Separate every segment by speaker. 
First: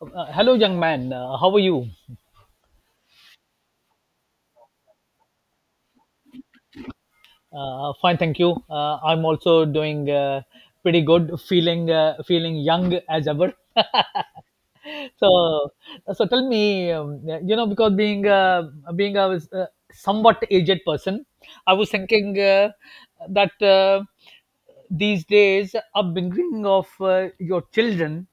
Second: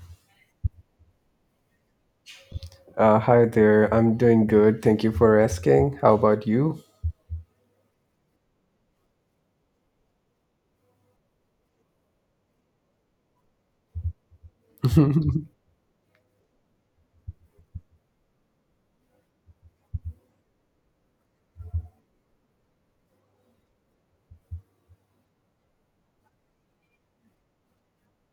Speaker 1: Hello, young man. How are you?
Speaker 2: Hi there. I'm doing good. Thank you for asking. How about you?
Speaker 1: Fine, thank you. I'm also doing pretty good. Feeling feeling young as ever. so so tell me, because being being a somewhat aged person, I was thinking that. These days upbringing of your children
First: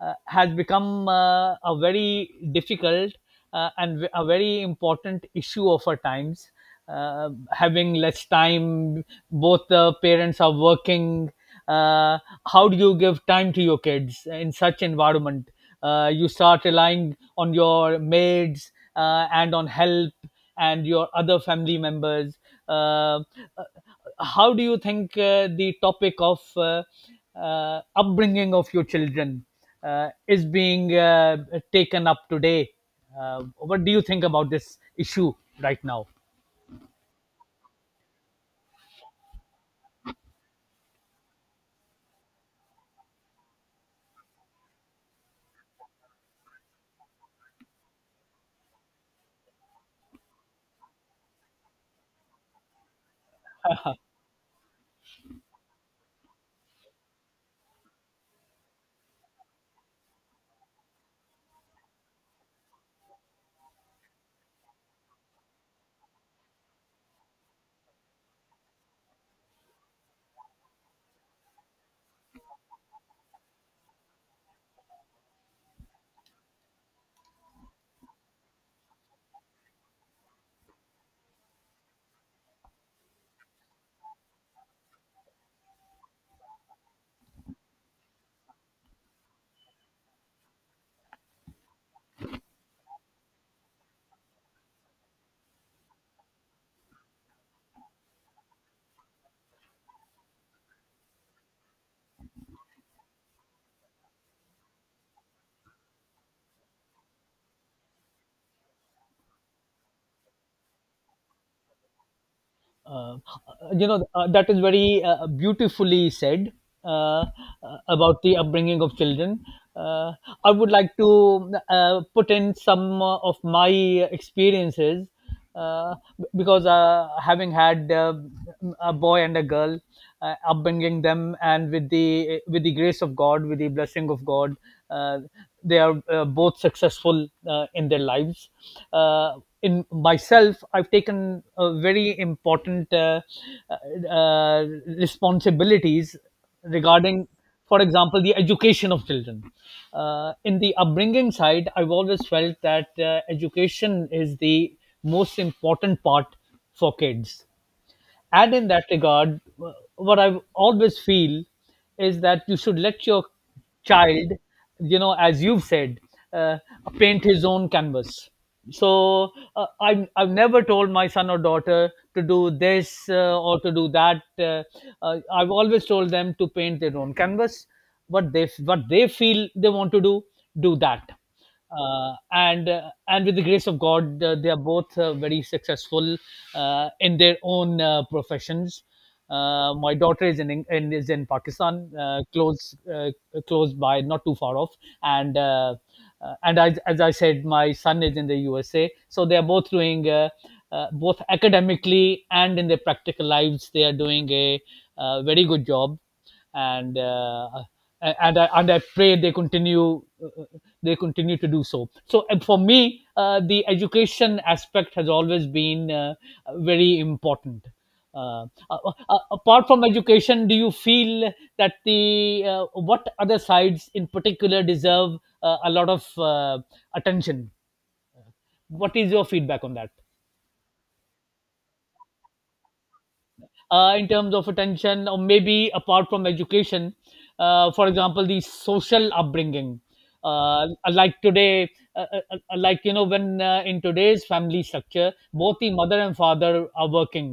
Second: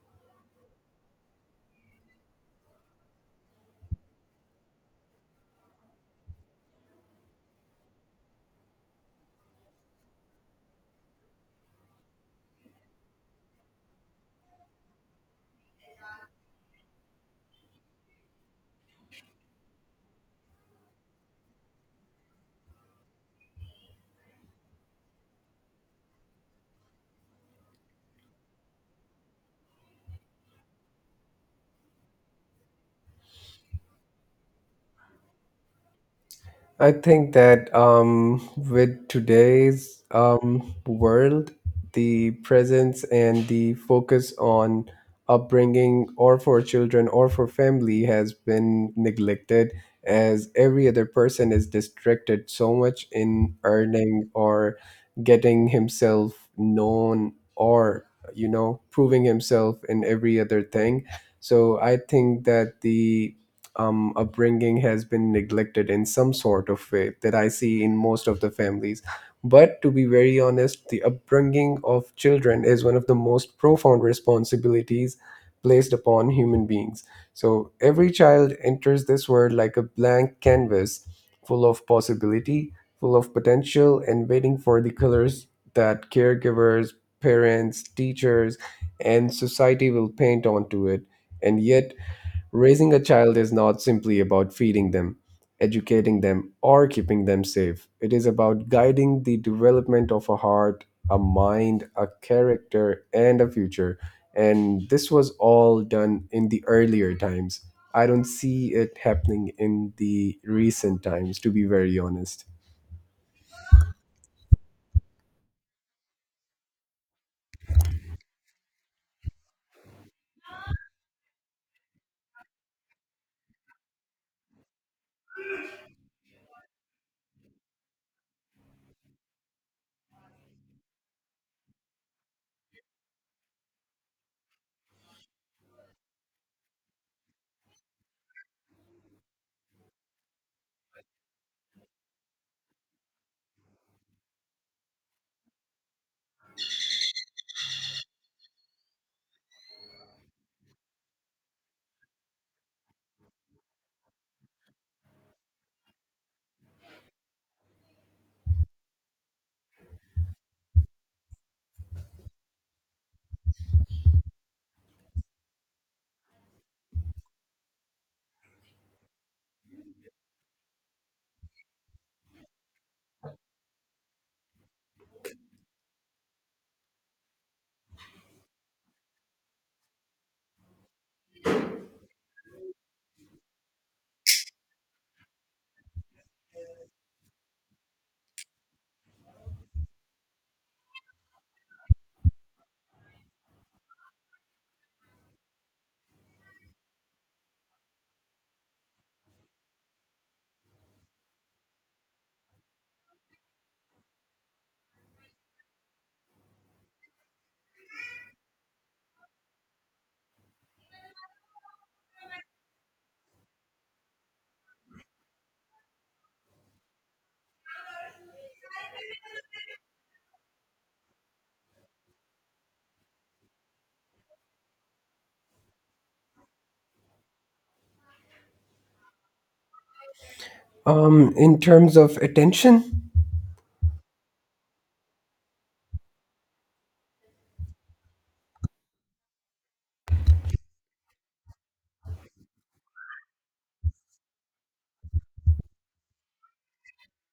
Speaker 1: has become a very difficult and a very important issue of our times, having less time, both the parents are working. uh, how do you give time to your kids in such environment? You start relying on your maids and on help and your other family members. uh, uh, how do you think the topic of upbringing of your children is being taken up today? What do you think about this issue right now?
Speaker 2: I think that with today's world, the presence and the focus on upbringing or for children or for family has been neglected as every other person is distracted so much in earning or getting himself known or proving himself in every other thing so I think that the upbringing has been neglected in some sort of way that I see in most of the families. But to be very honest, the upbringing of children is one of the most profound responsibilities placed upon human beings. So every child enters this world like a blank canvas full of possibility, full of potential, and waiting for the colors that caregivers, parents, teachers, and society will paint onto it. And yet, raising a child is not simply about feeding them, educating them, or keeping them safe. It is about guiding the development of a heart, a mind, a character, and a future. And this was all done in the earlier times. I don't see it happening in the recent times, to be very honest.
Speaker 1: uh, you know, that is very beautifully said uh, uh, about the upbringing of children. uh, I would like to put in some of my experiences, because having had a boy and a girl, upbringing them, and with the grace of God, with the blessing of God, uh, they are both successful in their lives. uh, in myself, I've taken a very important uh, responsibilities regarding, for example, the education of children. In the upbringing side, I've always felt that education is the most important part for kids. And in that regard, what I always feel is that you should let your child, you know, as you've said, uh, paint his own canvas. So I've never told my son or daughter to do this or to do that. I've always told them to paint their own canvas. What they feel they want to do, do that. And and with the grace of God, they are both very successful in their own professions. My daughter is in Pakistan, close close by, not too far off, and uh, and I, as I said, my son is in the USA. So they are both doing both academically and in their practical lives. They are doing a very good job, and uh, and I, and I pray they continue to do so. So, and for me, the education aspect has always been very important. Apart from education, do you feel that the what other sides in particular deserve a lot of attention? What is your feedback on that?
Speaker 2: In terms of attention.
Speaker 1: In terms of attention, or maybe apart from education, for example, the social upbringing, like today, like, you know, when in today's family structure, both the mother and father are working.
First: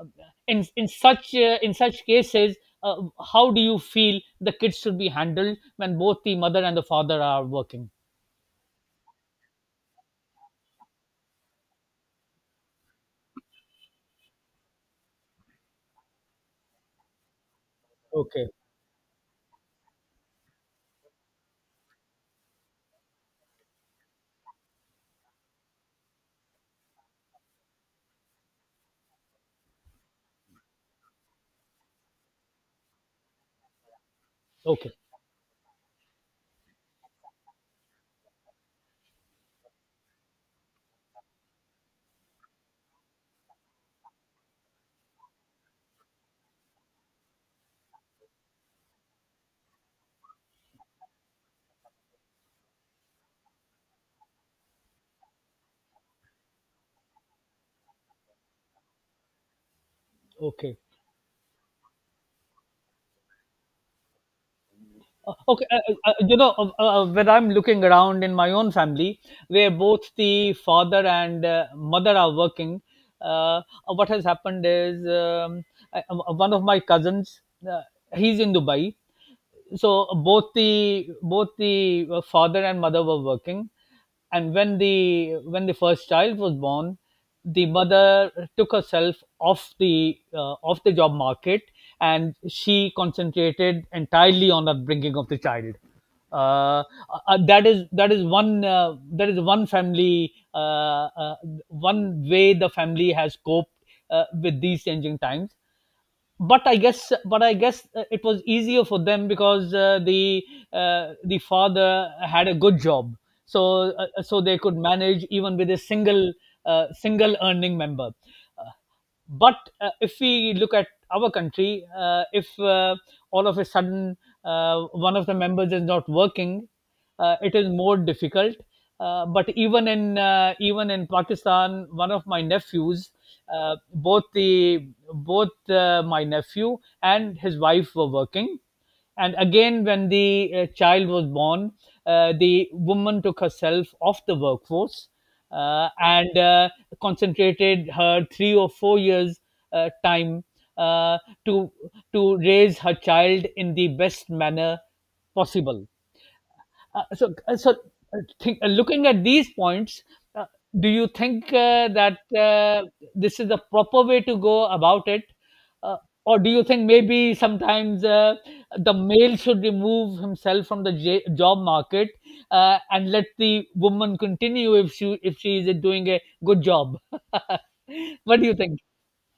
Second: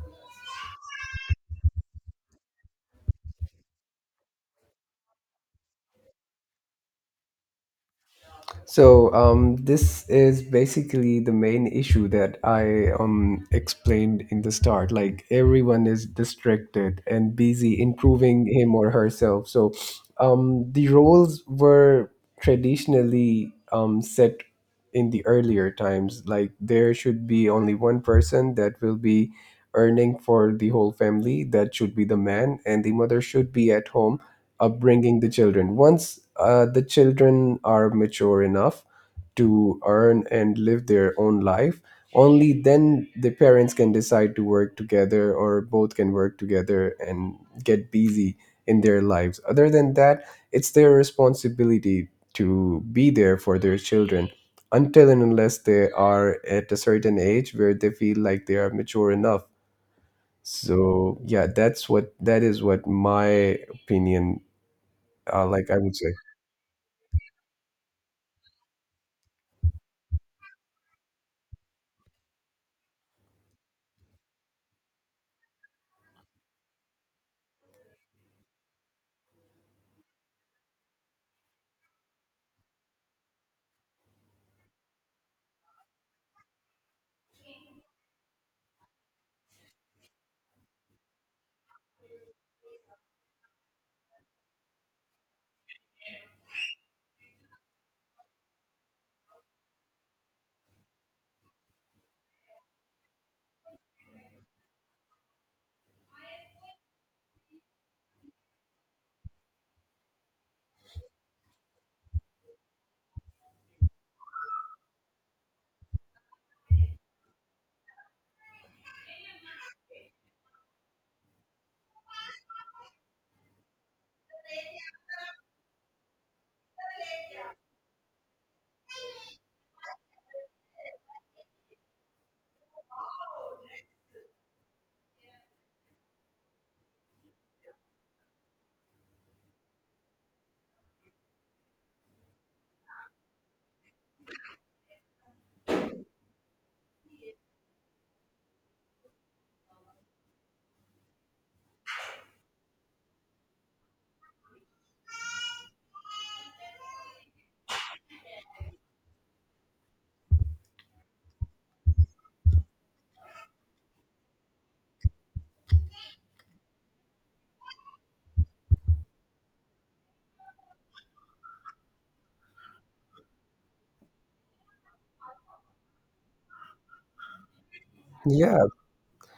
Speaker 1: Um, in such cases, uh, how do you feel the kids should be handled when both the mother and the father are working?
Speaker 2: So this is basically the main issue that I explained in the start. Like everyone is distracted and busy improving
Speaker 1: Okay.
Speaker 2: him or herself. So the roles were traditionally set in the earlier times. Like there should be only one person that will be earning for the whole family. That should be the man, and the mother should be at home
Speaker 1: Okay.
Speaker 2: upbringing the children once the children are mature enough to earn and live their own life, only then the parents can decide to work together or both can work together and get busy in their lives. Other than that, it's their responsibility to be there for their children until and unless they are at a certain age where they feel like they are mature enough.
Speaker 1: Okay.
Speaker 2: So yeah, that is what my opinion,
Speaker 1: Okay,
Speaker 2: like I would say.
Speaker 1: you know, when I'm looking around in my own family, where both the father and mother are working, uh, uh, what has happened is, I, one of my cousins, uh, he's in Dubai. So both the father and mother were working, and when the first child was born, the mother took herself off the job market, and she concentrated entirely on the bringing of the child. uh, that is one family, one way the family has coped with these changing times. But I guess it was easier for them because the father had a good job. So so they could manage even with a single single earning member. Uh, but uh, if we look at our country, if all of a sudden one of the members is not working, it is more difficult. But even in even in Pakistan, one of my nephews, both the both my nephew and his wife were working, and again when the child was born, the woman took herself off the workforce, and concentrated her 3 or 4 years time uh, to to raise her child in the best manner possible. So looking at these points, uh, do you think that this is the proper way to go about it? uh, or do you think maybe sometimes the male should remove himself from the job market, and let the woman continue if she is doing a good job? What do you
Speaker 2: Yeah,
Speaker 1: think?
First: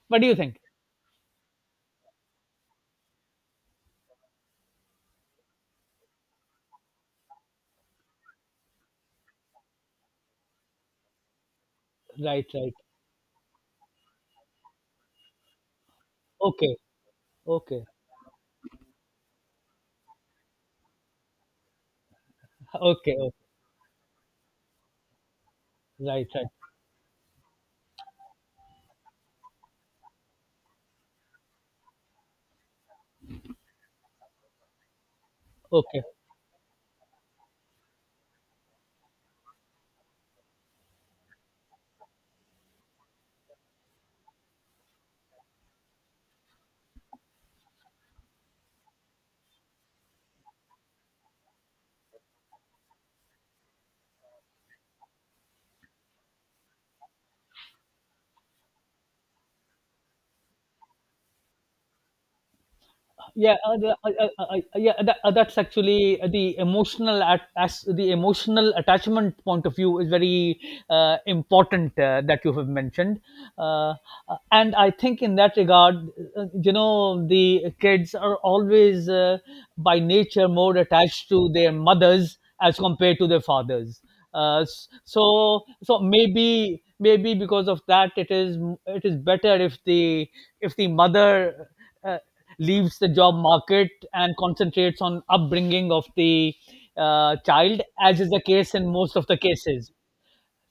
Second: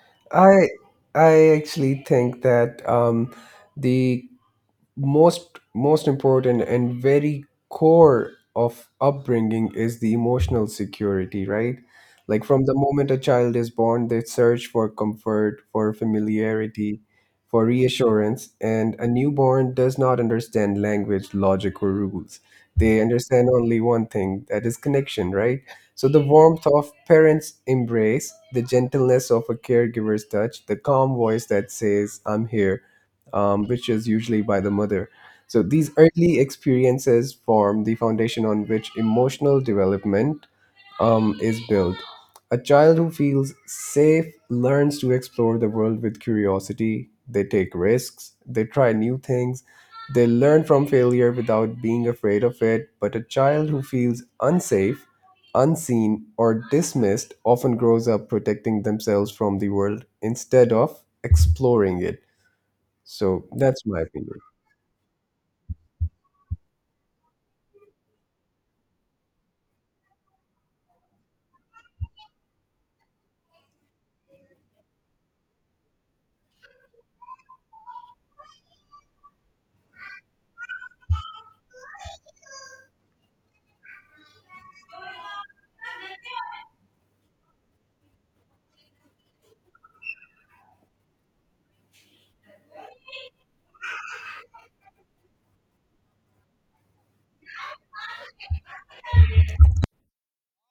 Speaker 1: What do you think?
Speaker 2: I I actually think that the most important and very core of upbringing is the emotional security, right? Like
Speaker 1: Right,
Speaker 2: from
Speaker 1: right.
Speaker 2: the moment a child is born they search for comfort, for
Speaker 1: Okay,
Speaker 2: familiarity, for
Speaker 1: okay,
Speaker 2: reassurance, and a newborn does not understand language, logic, or rules. They
Speaker 1: okay, okay.
Speaker 2: understand only one thing, that is connection, right? So the
Speaker 1: Right, right.
Speaker 2: warmth of parents' embrace, the gentleness of a caregiver's touch, the calm voice that says I'm here, which is usually by the mother. So these
Speaker 1: Okay.
Speaker 2: early experiences form the foundation on which emotional development is built. A child who feels safe learns to explore the world with curiosity. They take risks, they try new things, they learn from failure without being afraid of it. But a child who feels unsafe, unseen, or dismissed often grows up protecting themselves from the world instead of exploring it. So
Speaker 1: Yeah,
Speaker 2: that's my opinion.
Speaker 1: yeah. That's actually the emotional as the emotional attachment point of view is very important that you have mentioned. uh, uh, and I think in that regard, you know, the kids are always by nature more attached to their mothers as compared to their fathers. So maybe maybe because of that, it is better if the mother uh, leaves the job market and concentrates on upbringing of the child, as is the case in most of the cases.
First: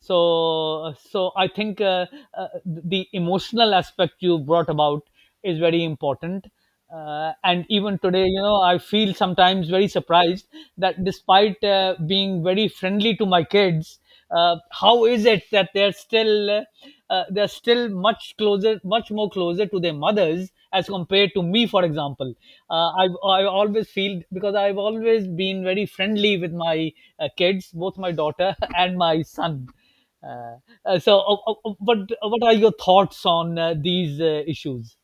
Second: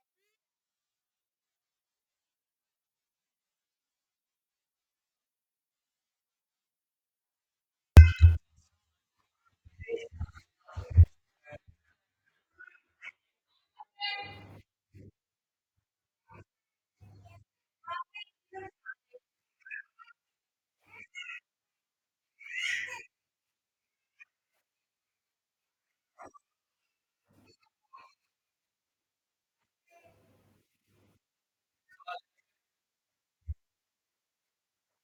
Speaker 1: So I think the emotional aspect you brought about is very important. And even today, you know, I feel sometimes very surprised that, despite being very friendly to my kids, how is it that they're still much closer, much more closer to their mothers as compared to me, for example. I always feel because I've always been very friendly with my kids, both my daughter and my son. Uh, what are your thoughts on these issues?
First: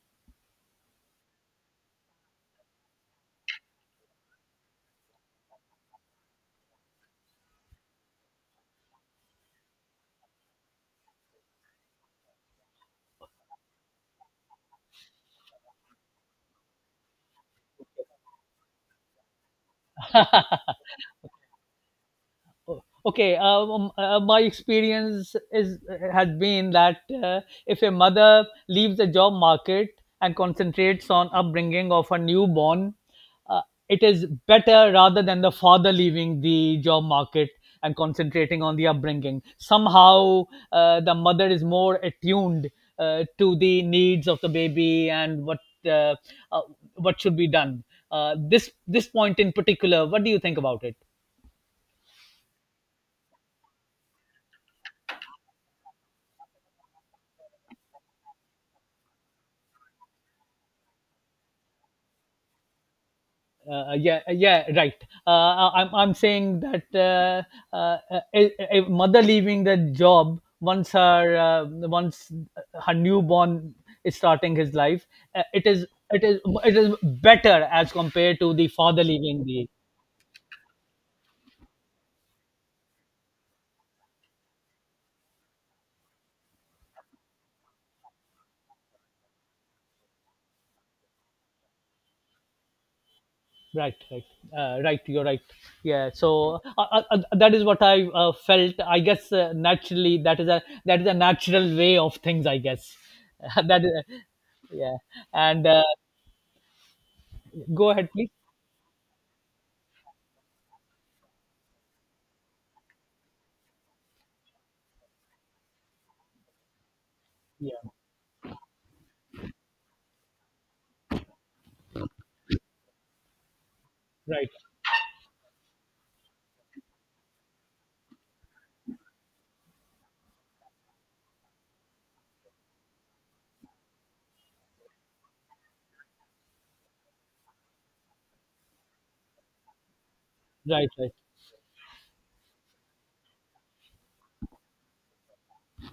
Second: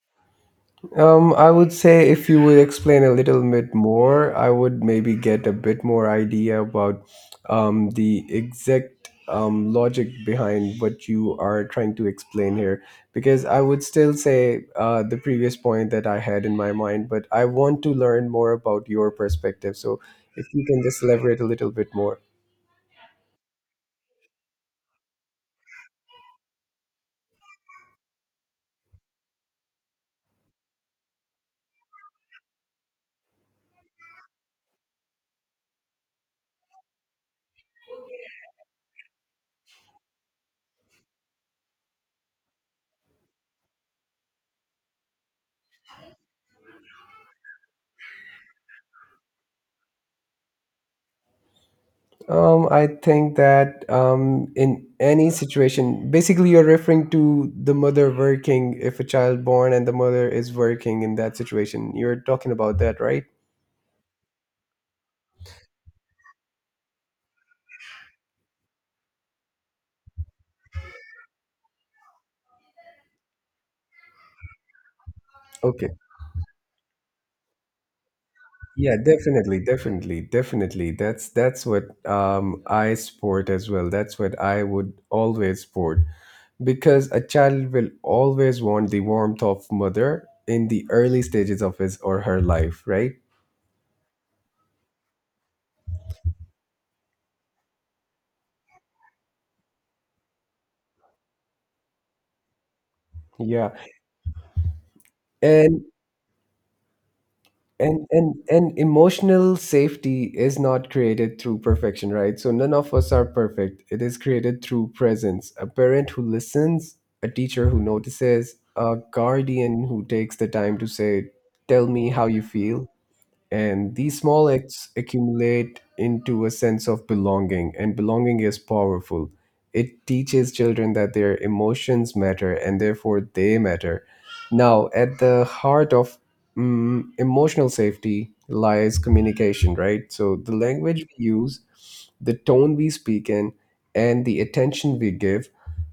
Speaker 2: I would say if you would explain a little bit more, I would maybe get a bit more idea about the exact logic behind what you are trying to explain here. Because I would still say the previous point that I had in my mind, but I want to learn more about your perspective. So if you can just elaborate a little bit more.
Speaker 1: My experience is has been that if a mother leaves the job market and concentrates on upbringing of her newborn, uh, it is better rather than the father leaving the job market and concentrating on the upbringing. Somehow the mother is more attuned to the needs of the baby, and uh, uh, what should be done. This point in particular, what do you think about it?
Speaker 2: I think that in any situation, basically, you're referring to the mother working. If a child born and the mother is working in that situation, you're talking about that, right?
Speaker 1: Yeah, yeah, right. I'm saying that a mother leaving the job once her newborn is starting his life, it is
Speaker 2: Okay.
Speaker 1: it is better as compared to the
Speaker 2: Yeah,
Speaker 1: father leaving
Speaker 2: definitely,
Speaker 1: the
Speaker 2: definitely, definitely. That's what I support as well. That's what I would always support because a child will always want the warmth of mother in the early stages of his or her life, right?
Speaker 1: right, right, right. You're right. Yeah. So that is what I felt. I guess naturally, that is a natural way of things. I guess
Speaker 2: Yeah.
Speaker 1: that is yeah. And
Speaker 2: And
Speaker 1: Go
Speaker 2: and
Speaker 1: ahead, please.
Speaker 2: and and emotional safety is not created through perfection, right? So none of us are perfect, it is created through presence. A parent who listens, a teacher who
Speaker 1: Yeah,
Speaker 2: notices, a guardian who takes the time to say tell me how you feel, and these small
Speaker 1: right,
Speaker 2: acts accumulate into a sense of belonging, and belonging is powerful. It teaches children that their emotions matter and therefore they matter. Now, at the heart of emotional safety lies communication, right? So the
Speaker 1: right,
Speaker 2: language
Speaker 1: right.
Speaker 2: we use, the tone we speak in, and the attention we give,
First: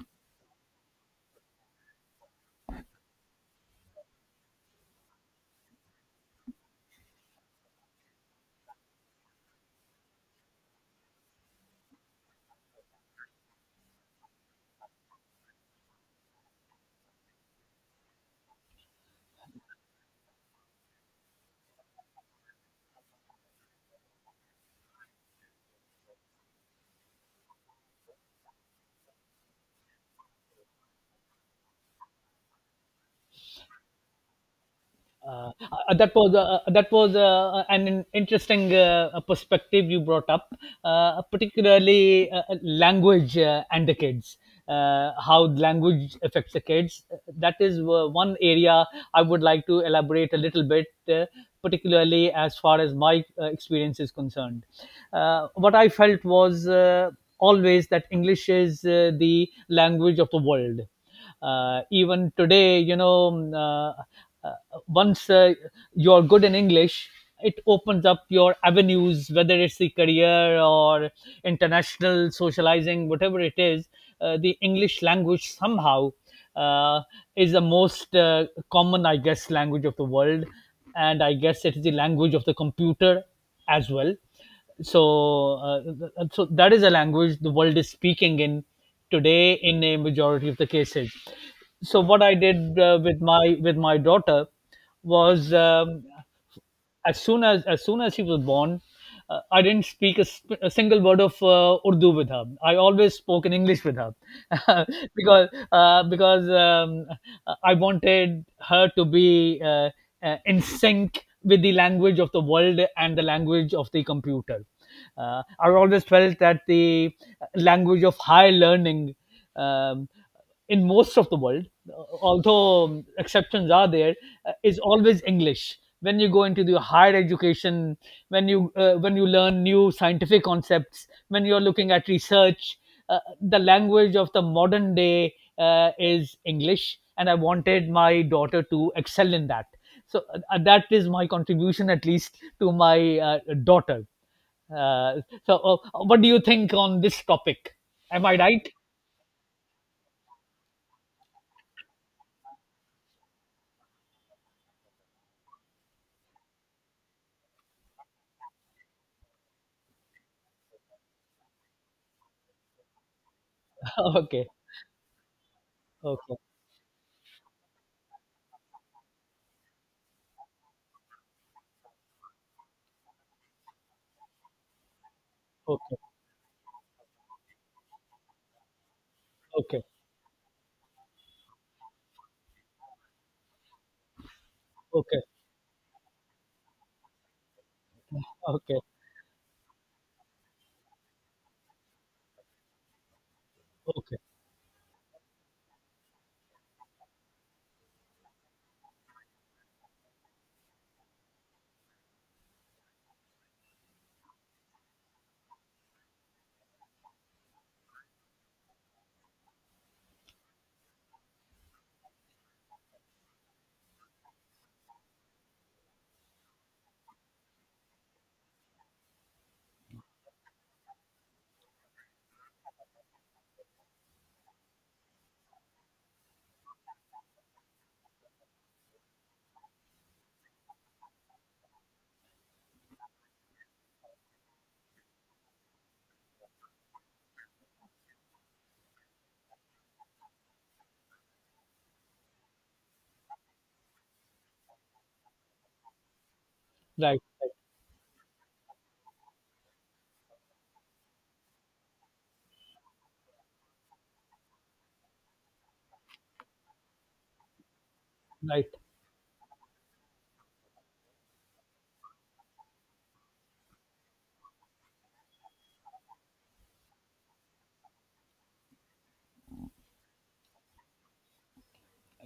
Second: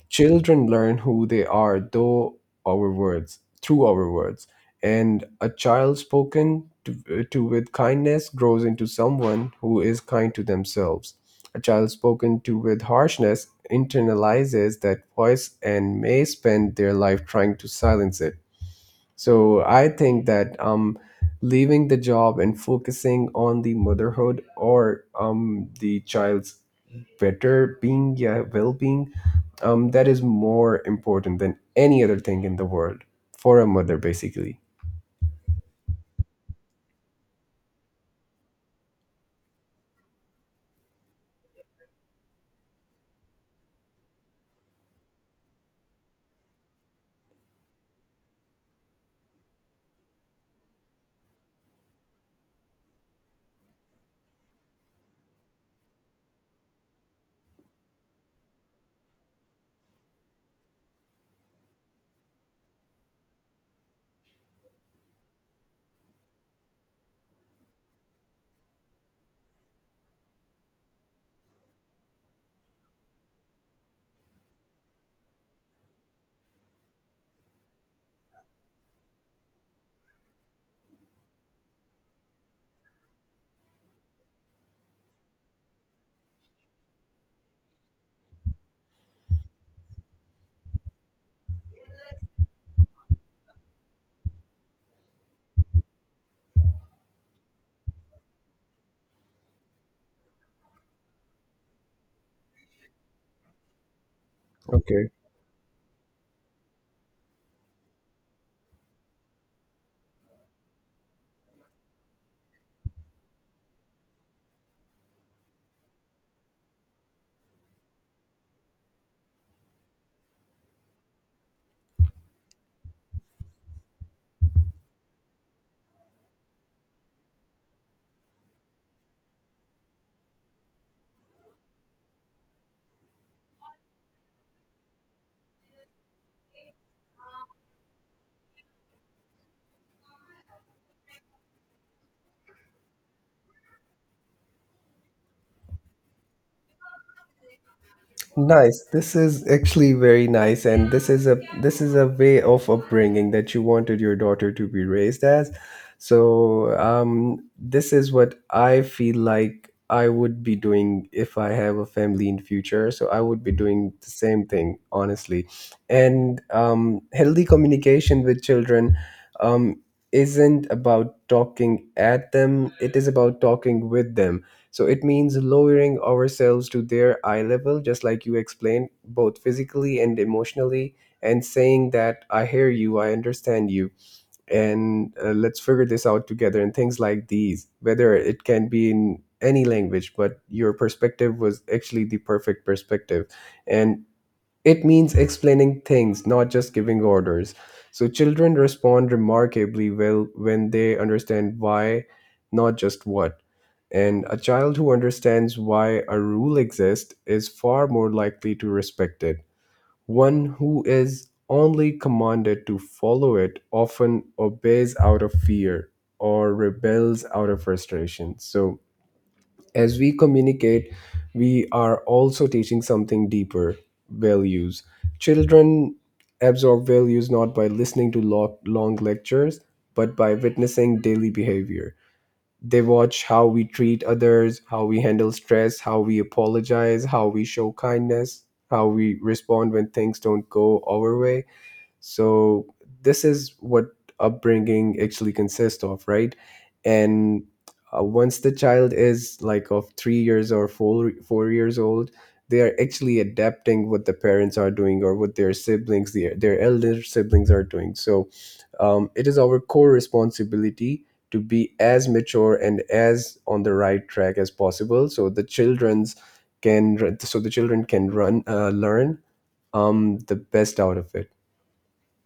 Speaker 2: children learn who they are through our words. And a child spoken to with kindness grows into someone who is kind to themselves. A child spoken to with harshness internalizes that voice and may spend their life trying to silence it. So I think that leaving the job and focusing on the motherhood or the child's well being, that is more important than any other thing in the world for a mother, basically.
Speaker 1: Uh, that was an interesting perspective you brought up, particularly language and the kids. How language affects the kids. That is one area I would like to elaborate a little bit, uh, particularly as far as my experience is concerned. What I felt was always that English is the language of the world. Even today, you know, uh, once you're good in English, it opens up your avenues, whether it's the career or international socializing, whatever it is. The English language, somehow, uh, is the most common, I guess, language of the world, and I guess it is the language of the computer as well. So so that is a language the world is speaking in today in a majority of the cases. So what I did with my daughter was, as soon as she was born, I didn't speak a, a single word of Urdu with her. I always spoke in English with her
Speaker 2: Okay.
Speaker 1: because I wanted her to be in sync with the language of the world and the language of the computer. I always felt that the language of higher learning, Um, in most of the world, although exceptions are there, is always English. When you go into the higher education, when you learn new scientific concepts, when you're looking at research, the language of the modern day is English, and I wanted my daughter to excel in that. So that is my contribution, at least, to my daughter. Uh, so, uh, what do you think on this topic? Am I right?
Speaker 2: Nice. This is actually very nice, and this is a way of upbringing that you wanted your daughter to be raised as. So this is what I feel like I would be doing if I have a family in future. So I would be doing the same
Speaker 1: Okay,
Speaker 2: thing, honestly.
Speaker 1: okay.
Speaker 2: And healthy communication with children um, isn't about talking at them; it is about talking with them. So it means
Speaker 1: Okay,
Speaker 2: lowering ourselves to their eye level, just like you explained, both
Speaker 1: okay,
Speaker 2: physically and emotionally, and saying that I hear you, I understand you, and
Speaker 1: okay,
Speaker 2: let's figure this out together, and things like these, whether it can
Speaker 1: okay,
Speaker 2: be in any language, but your perspective was actually the perfect perspective. And
Speaker 1: okay.
Speaker 2: it means explaining things, not just giving orders. So children respond remarkably well when they understand why, not just what. And a child who understands why a rule exists is far more likely to respect it. One who is only commanded to follow it often obeys out of fear or rebels out of frustration. So, as we communicate, we are also teaching something deeper: values. Children absorb values not by listening to long lectures, but by witnessing daily behavior. They watch how we treat others, how we handle stress, how we apologize, how we show kindness, how we respond when things don't go our way. So this is what upbringing actually consists of, right?
Speaker 1: Right,
Speaker 2: And once the child is like of 3 years or four years old, they are actually adapting what the parents are doing or what their siblings, their elder siblings are doing. So
Speaker 1: right.
Speaker 2: it is our core responsibility to be as mature and as on the right track as possible, so the children can run learn the best out of it.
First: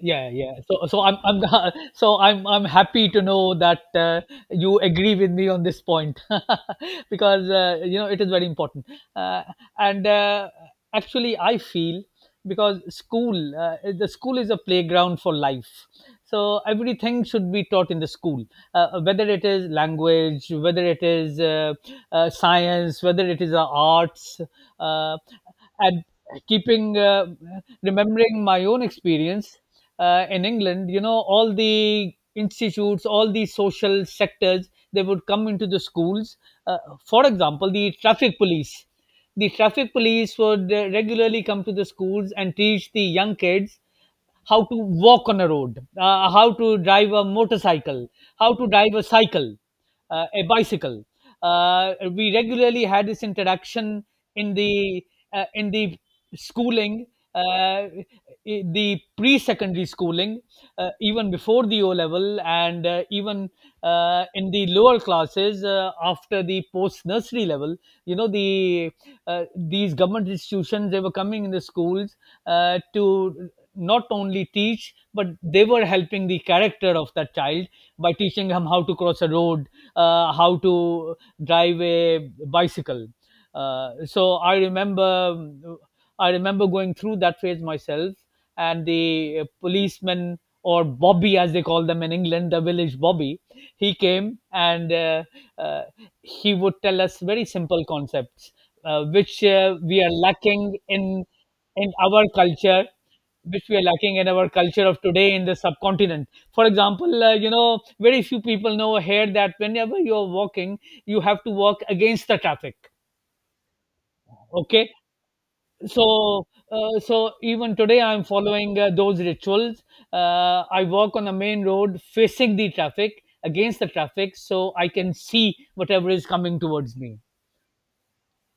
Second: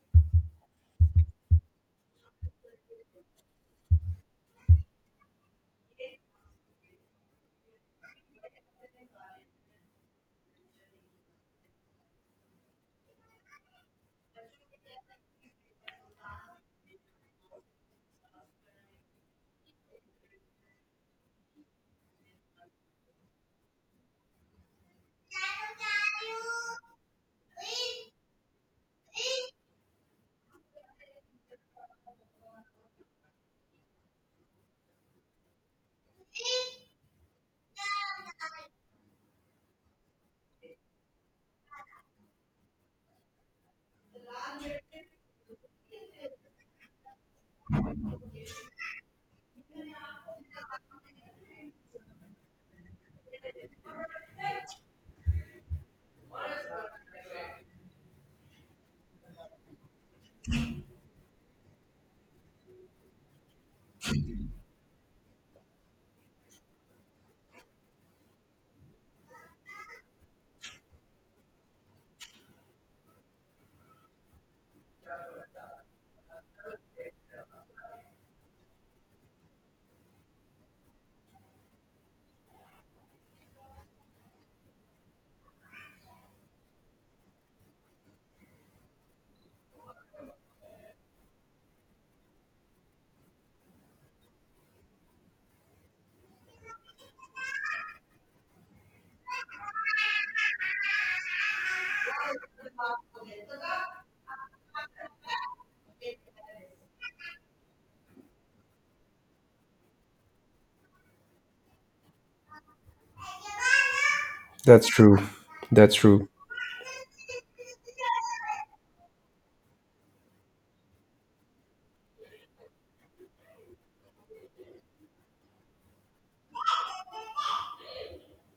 Speaker 1: Yeah, yeah, so I'm so I'm happy to know that you agree with me on this point. Because you know, it is very important, uh, and actually I feel, because school the school is a playground for life, so everything should be taught in the school, whether it is language, whether it is science, whether it is arts, uh, and keeping remembering my own experience in England. You know, all the institutes, all the social sectors, they would come into the schools, uh, for example the traffic police. The traffic police would regularly come to the schools and teach the young kids how to walk on a road, how to drive a motorcycle, how to drive a cycle, a bicycle. We regularly had this interaction in the in the schooling, uh, the pre-secondary schooling, even before the O level, and even in the lower classes after the post-nursery level. You know, these government institutions, they were coming in the schools to not only teach, but they were helping the character of that child by teaching him how to cross a road, how to drive a bicycle. So I remember going through that phase myself, and the policeman or Bobby, as they call them in England, the village Bobby. He came and uh, he would tell us very simple concepts, which we are lacking in our culture, which we are lacking in our culture of today in the subcontinent. For example, you know, very few people know here that whenever you are walking, you have to walk against the traffic.
Speaker 2: That's
Speaker 1: Okay.
Speaker 2: true. That's true.
Speaker 1: So even today I'm following those rituals. I walk on the main road facing the traffic, against the traffic, so I can see whatever is coming towards me.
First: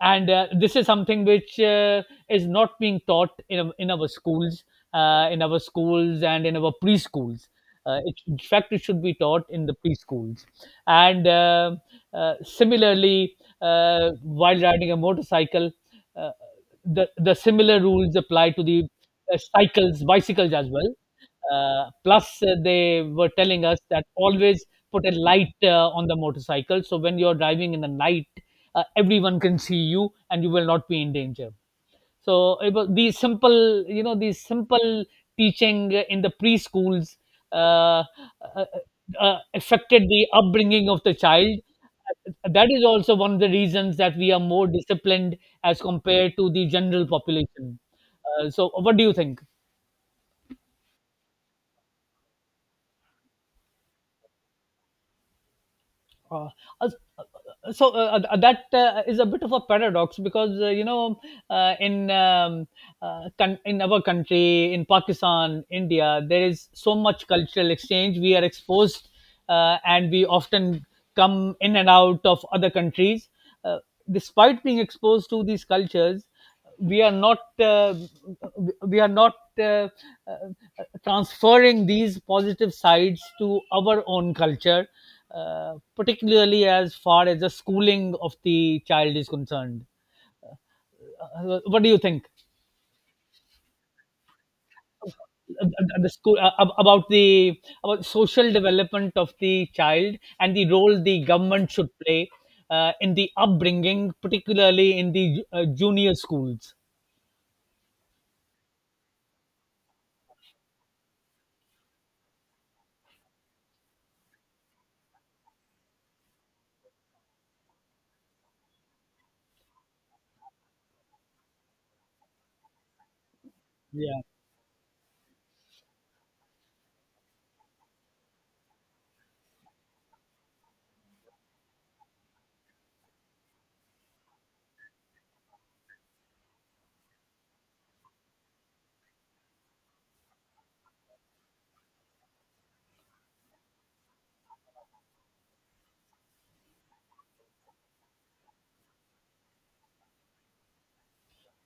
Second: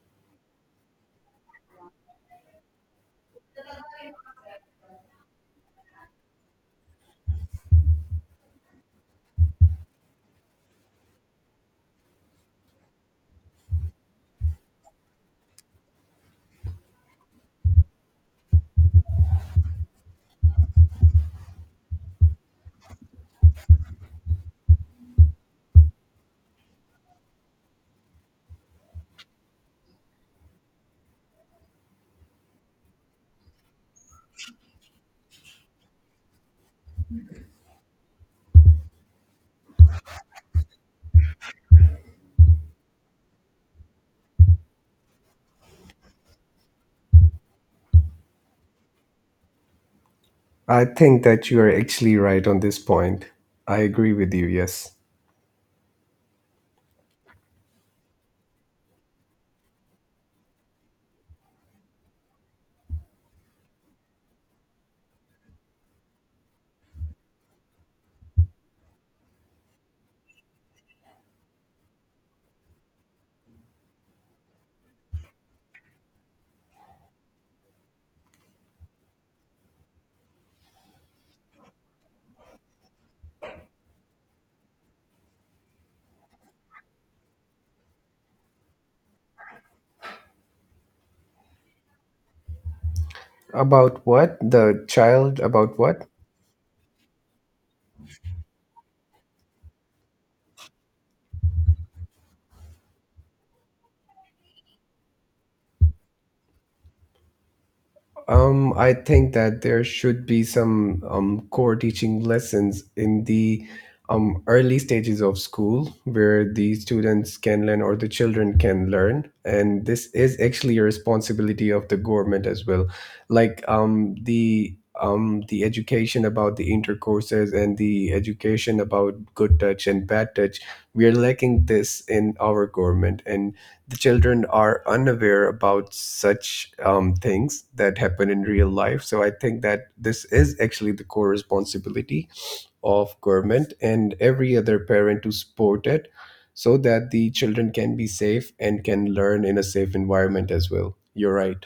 Speaker 1: And this is something which is not being taught in our schools, in our schools and in our preschools. In fact, it should be taught in the preschools. And similarly, while riding a motorcycle, uh, the similar rules apply to the cycles, bicycles as well. Plus They were telling us that always put a light on the motorcycle, so when you're driving in the night, everyone can see you and you will not be in danger. So it was these simple, you know, these simple teaching in the preschools uh, uh, uh, affected the upbringing of the child. That is also one of the reasons that we are more disciplined as compared to the general population. So what do you think?
Speaker 2: I think that you are actually right on this point. I agree with you, yes.
Speaker 1: Uh, as- that is a bit of a paradox, because uh, in um, in our country, in Pakistan, India, there is so much cultural exchange. We are exposed, and we often come in and out of other countries. uh, Despite being exposed to these cultures, we are not uh, we are not transferring these positive sides to our own culture, particularly as far as the schooling of the child is concerned. What do you think?
Speaker 2: About what? The child, about what?
Speaker 1: About the about social development of the child and the role the government should play in the upbringing, particularly in the junior schools.
Speaker 2: I think that there should be some core teaching lessons in the early stages of school where the students can learn or the children can learn. And this is actually a responsibility of the government as well. Like
Speaker 1: Yeah.
Speaker 2: the education about the intercourses and the education about good touch and bad touch, we are lacking this in our government. And the children are unaware about such things that happen in real life. So I think that this is actually the core responsibility of government and every other parent to support it so that the children can be safe and can learn in a safe environment as well. You're right.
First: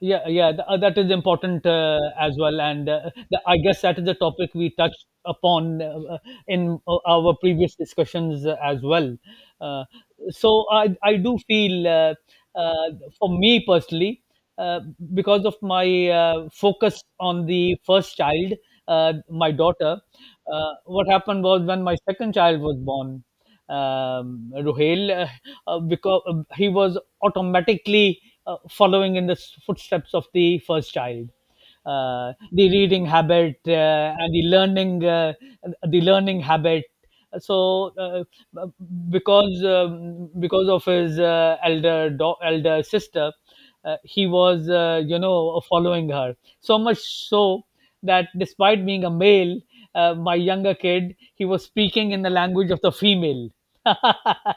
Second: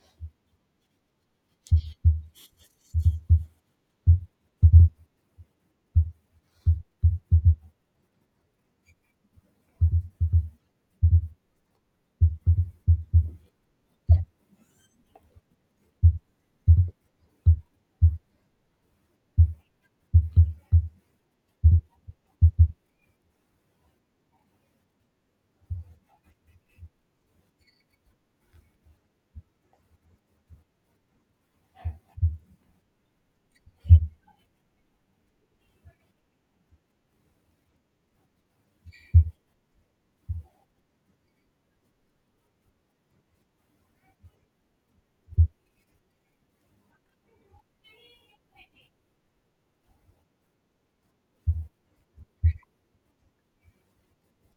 Speaker 1: Yeah, yeah, that is important as well. I guess that is a topic we touched upon uh, in our previous discussions as well. Uh, so i i do feel, uh, for me personally, uh, because of my focus on the first child, my daughter, what happened was when my second child was born, Ruhail, because he was automatically following in the footsteps of the first child. The reading habit, and the learning habit. So, b- because of his elder sister, he was, you know, following her so much so that, despite being a male, my younger kid, he was speaking in the language of the female.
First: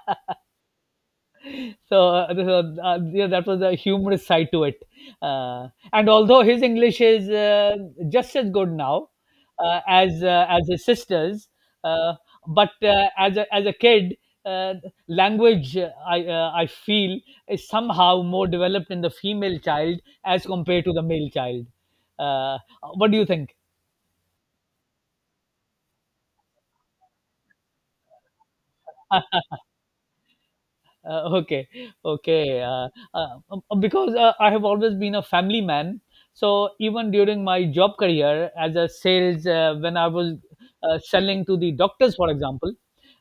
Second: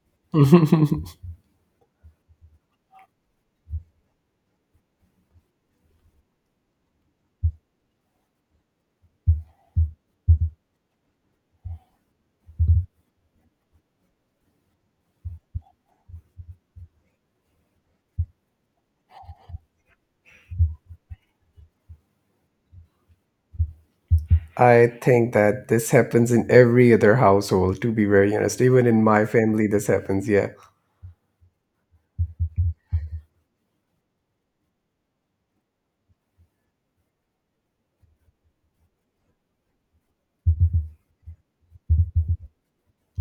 Speaker 1: So, yeah, that was a humorous side to it. Uh, and although his English is just as good now as his sister's, uh, as a kid, uh, language, I feel, is somehow more developed in the female child as compared to the male child. Uh, what do you think?
Speaker 2: I think that this happens in every other household, to be very honest. Even in my family, this happens. Yeah.
Speaker 1: Okay, okay. Uh, because I have always been a family man, so even during my job career as a sales, when I was selling to the doctors, for example,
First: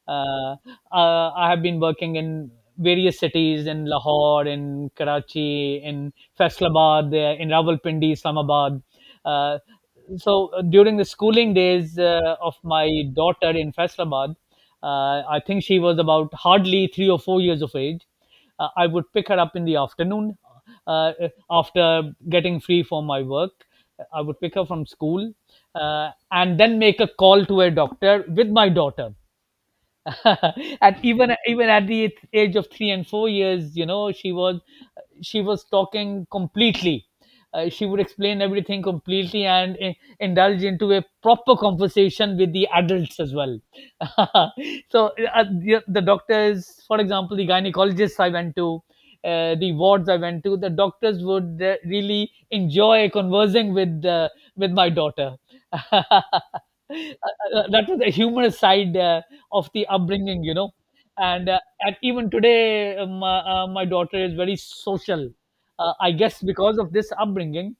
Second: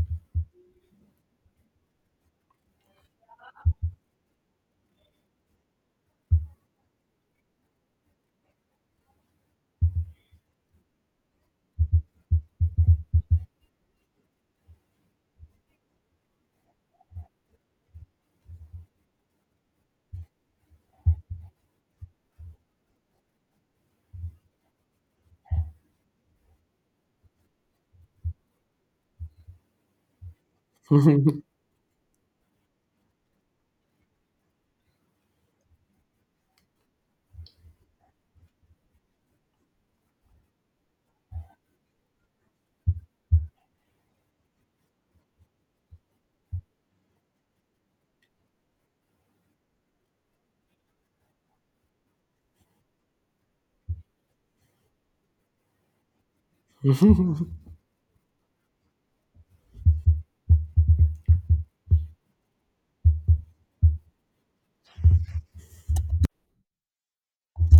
Speaker 1: uh, I have been working in various cities, in Lahore, in Karachi, in Faisalabad, in Rawalpindi, Islamabad. Uh, During the schooling days of my daughter in Faisalabad, I think she was about hardly 3 or 4 years of age. I would pick her up in the afternoon uh, after getting free from my work. I would pick her from school and then make a call to a doctor with my daughter. And even at the age of 3 and 4 years, you know, she was talking completely. She would explain everything completely and indulge into a proper conversation with the adults as well. So, the doctors, for example, the gynecologists I went to, the wards I went to, the doctors would really enjoy conversing with my daughter. That was the humorous side of the upbringing, you know. And at even today, my daughter is very social. I guess because of this upbringing,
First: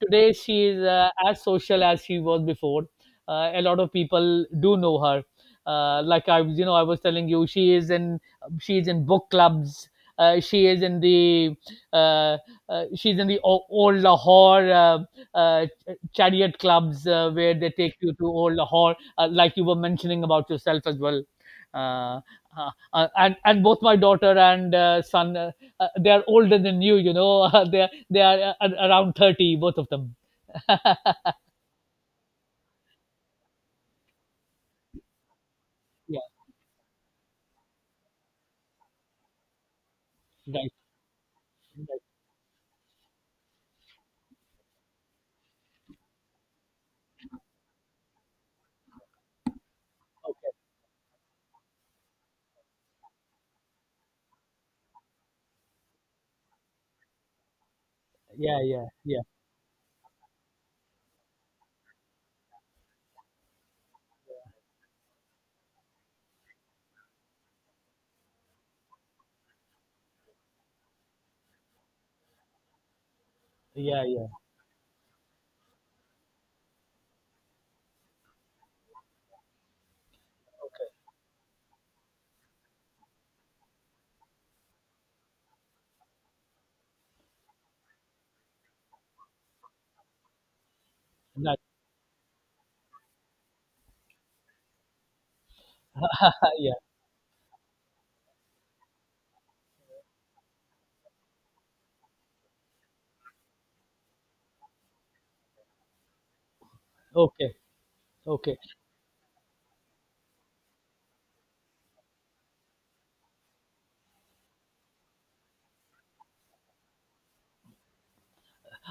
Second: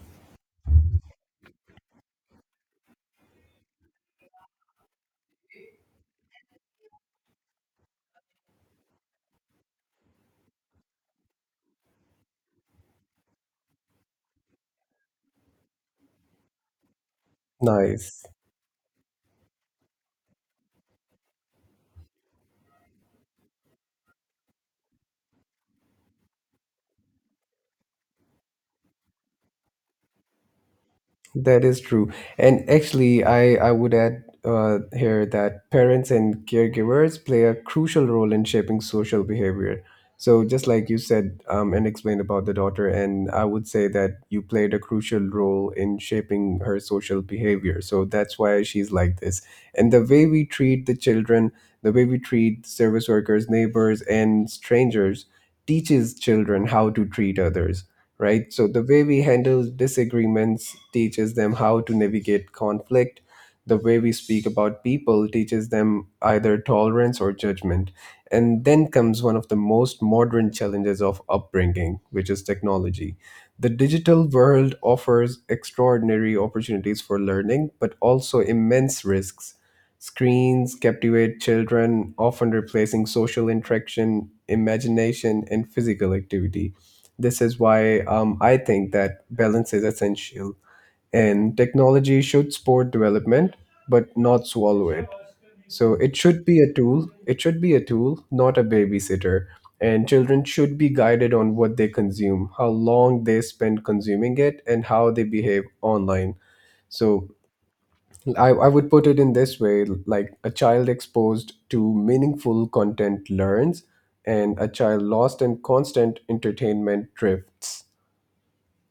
Speaker 1: today she is as social as she was before. A lot of people do know her. You know, I was telling you, she is in, she is in book clubs. She is in the uh, she's in the old Lahore uh, chariot clubs, where they take you
Speaker 2: Nice.
Speaker 1: to old Lahore, like you were mentioning about yourself as well. Uh, and both my daughter and son, they are older than you. You know, they are a around 30, both of them.
Speaker 2: That is true. And actually, I would add here that parents
Speaker 1: Yeah,
Speaker 2: and caregivers play a crucial role in shaping social behavior. So, just
Speaker 1: right.
Speaker 2: like you said and
Speaker 1: Right.
Speaker 2: explained about the daughter, and I would say that you played a crucial role in shaping her social behavior. So, that's why she's like this. And the way we
Speaker 1: Okay.
Speaker 2: treat the children, the way we treat service workers, neighbors, and strangers teaches children how to treat others, right?
Speaker 1: Yeah,
Speaker 2: So the
Speaker 1: yeah,
Speaker 2: way
Speaker 1: yeah,
Speaker 2: we handle disagreements teaches them how to navigate conflict. The way we speak about people teaches them either tolerance or judgment. And then comes one of the most modern challenges of upbringing, which is technology. The
Speaker 1: yeah, yeah.
Speaker 2: digital world offers extraordinary opportunities for learning, but also immense risks. Screens captivate children, often replacing social interaction, imagination, and physical activity. This is why I think that balance is essential, and
Speaker 1: That,
Speaker 2: technology should support development but not swallow it. So it should be a
Speaker 1: yeah.
Speaker 2: tool. It should be a tool, not a babysitter. And children should be guided on what they consume, how long they spend consuming it, and how they behave online. So
Speaker 1: Okay. Okay.
Speaker 2: I would put it in this way: like a child exposed to meaningful content learns, and a child lost in constant entertainment drifts.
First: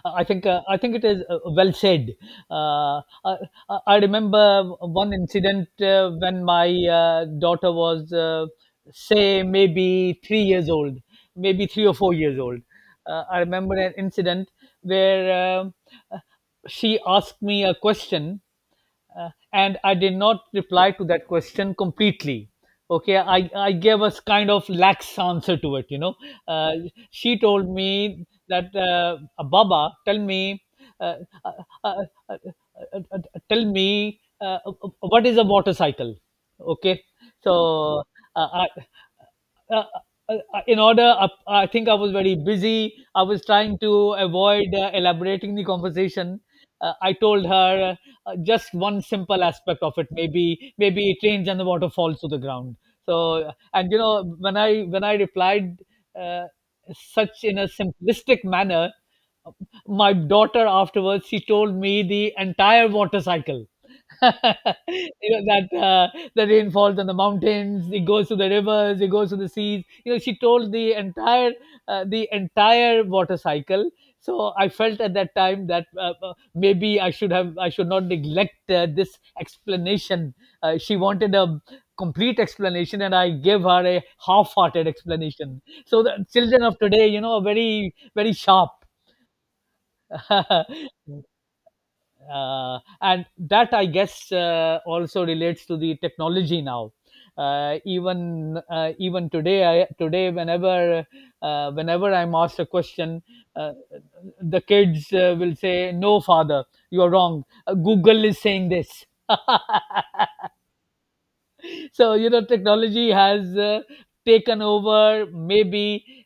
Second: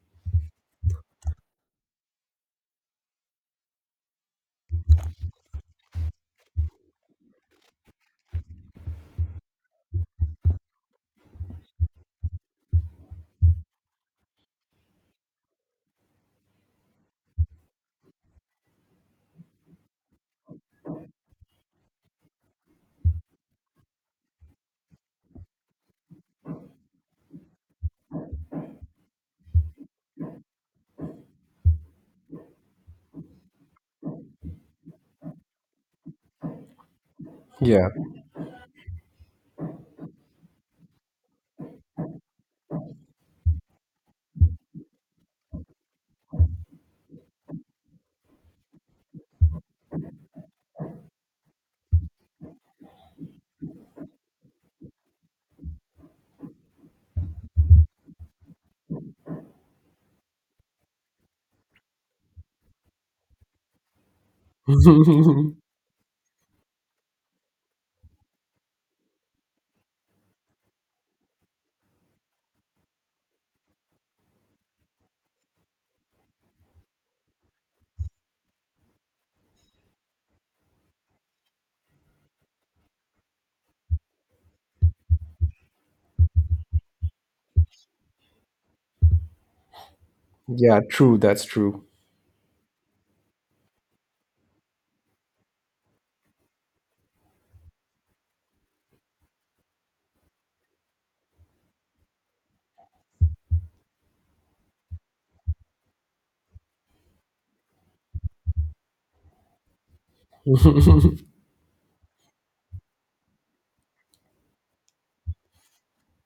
Speaker 1: I think it is well said. Uh, I, I remember one incident when my daughter was, say, maybe 3 years old, maybe 3 or 4 years old. I remember an incident where um, uh, she asked me a question, and I did not reply to that question completely. Okay, I gave a kind of lax answer to it. You know, uh, she told me that, Baba, uh, uh, uh, uh, uh, uh, uh, tell me, what is a motorcycle? Okay,
Speaker 2: Yeah.
Speaker 1: so I, uh, in order, I think I was very busy. I was trying to avoid elaborating the conversation. I told her just one simple aspect of it. Maybe it rains and the water falls to the ground. So and you know when i when i replied uh, such in a simplistic manner, my daughter afterwards, she told me the entire water cycle. you know that The rain falls on the mountains, it goes to the rivers, it goes to the seas. You know, she told the entire water cycle. So I felt at that time that maybe I should not neglect this explanation. She wanted a complete explanation and I gave her a half-hearted explanation. So the children of today, you know, are very, very sharp.
Speaker 2: Yeah, true, that's true.
Speaker 1: And that, I guess, also relates to the technology now. Today, whenever whenever I'm asked a question, uh, the kids will say, no, father, you're wrong. Google is saying this. So, you know, technology has taken over maybe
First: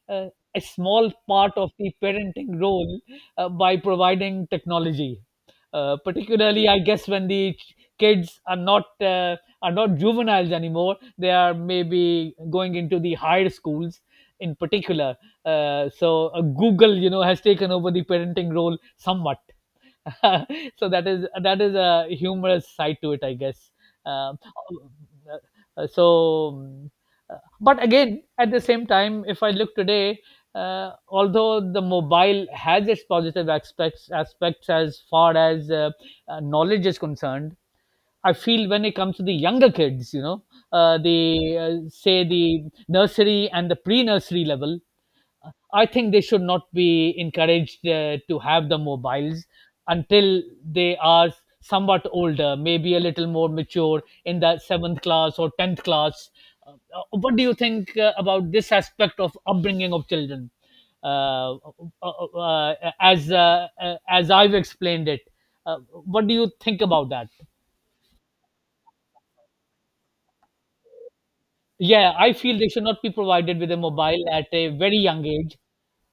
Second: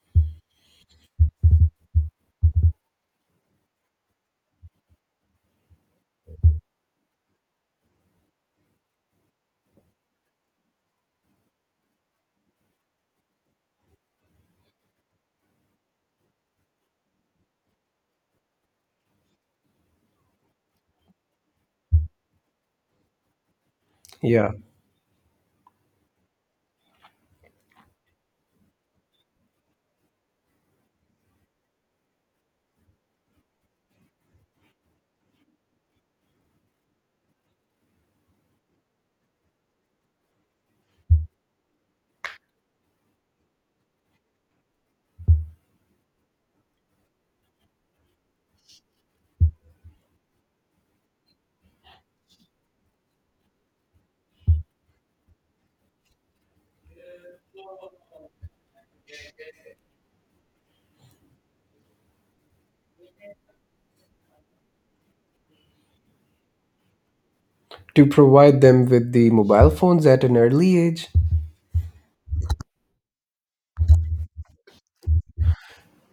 Speaker 1: a small part of the parenting role by providing technology, particularly, I guess, when the kids are not juveniles anymore, they are maybe going into the higher schools in particular. Google, you know, has taken over the parenting role somewhat. So that is, that is a humorous side to it, I guess. Um,
Speaker 2: Yeah.
Speaker 1: uh, uh, so, um, but again, at the same time, if I look today, although the mobile has its positive aspects as far as knowledge is concerned, I feel when it comes to the younger kids, you know, the say the nursery and the pre-nursery level, I think they should not be encouraged to have the mobiles until they are somewhat older, maybe a little more mature in the seventh class or 10th class. Uh, what do you think about this aspect of upbringing of children? Uh, uh, uh, uh, as I've explained it, uh, what do you think about that?
Speaker 2: To provide them with the mobile phones at an early age.
Speaker 1: Yeah, I feel they should not be provided with a mobile at a very young age.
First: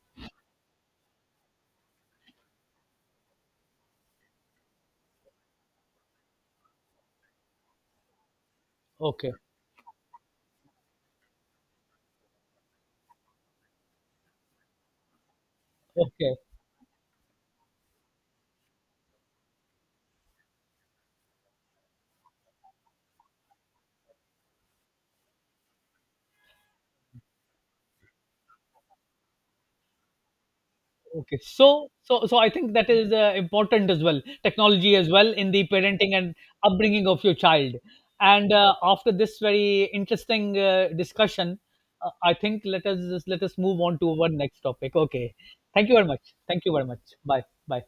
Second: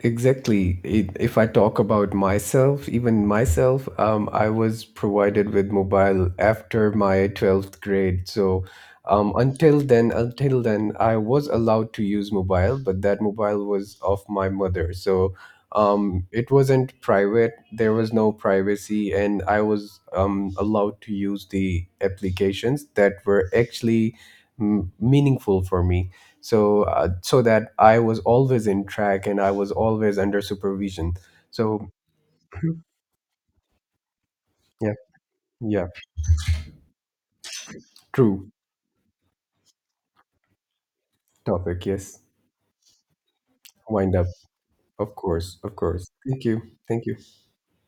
Speaker 2: Exactly. If I talk about myself, even myself, I was provided with mobile after my 12th grade. So
Speaker 1: Okay,
Speaker 2: until then, I was allowed to use mobile, but that mobile was of my mother. So
Speaker 1: okay,
Speaker 2: it wasn't private. There was no privacy, and I was allowed to use the applications that were actually meaningful for me. So so that I was always in track and I was always under supervision.
Speaker 1: okay. so
Speaker 2: So
Speaker 1: so so I think that is important as well.
Speaker 2: yeah,
Speaker 1: Technology as well in the
Speaker 2: yeah,
Speaker 1: parenting and upbringing of your child.
Speaker 2: true
Speaker 1: And after this very interesting discussion,
Speaker 2: topic. Yes,
Speaker 1: I think let us move on to
Speaker 2: wind up.
Speaker 1: our next topic.
Speaker 2: Of
Speaker 1: Okay,
Speaker 2: course, of
Speaker 1: thank you very
Speaker 2: course.
Speaker 1: much.
Speaker 2: Thank you,
Speaker 1: Thank you very much.
Speaker 2: thank you.
Speaker 1: Bye bye.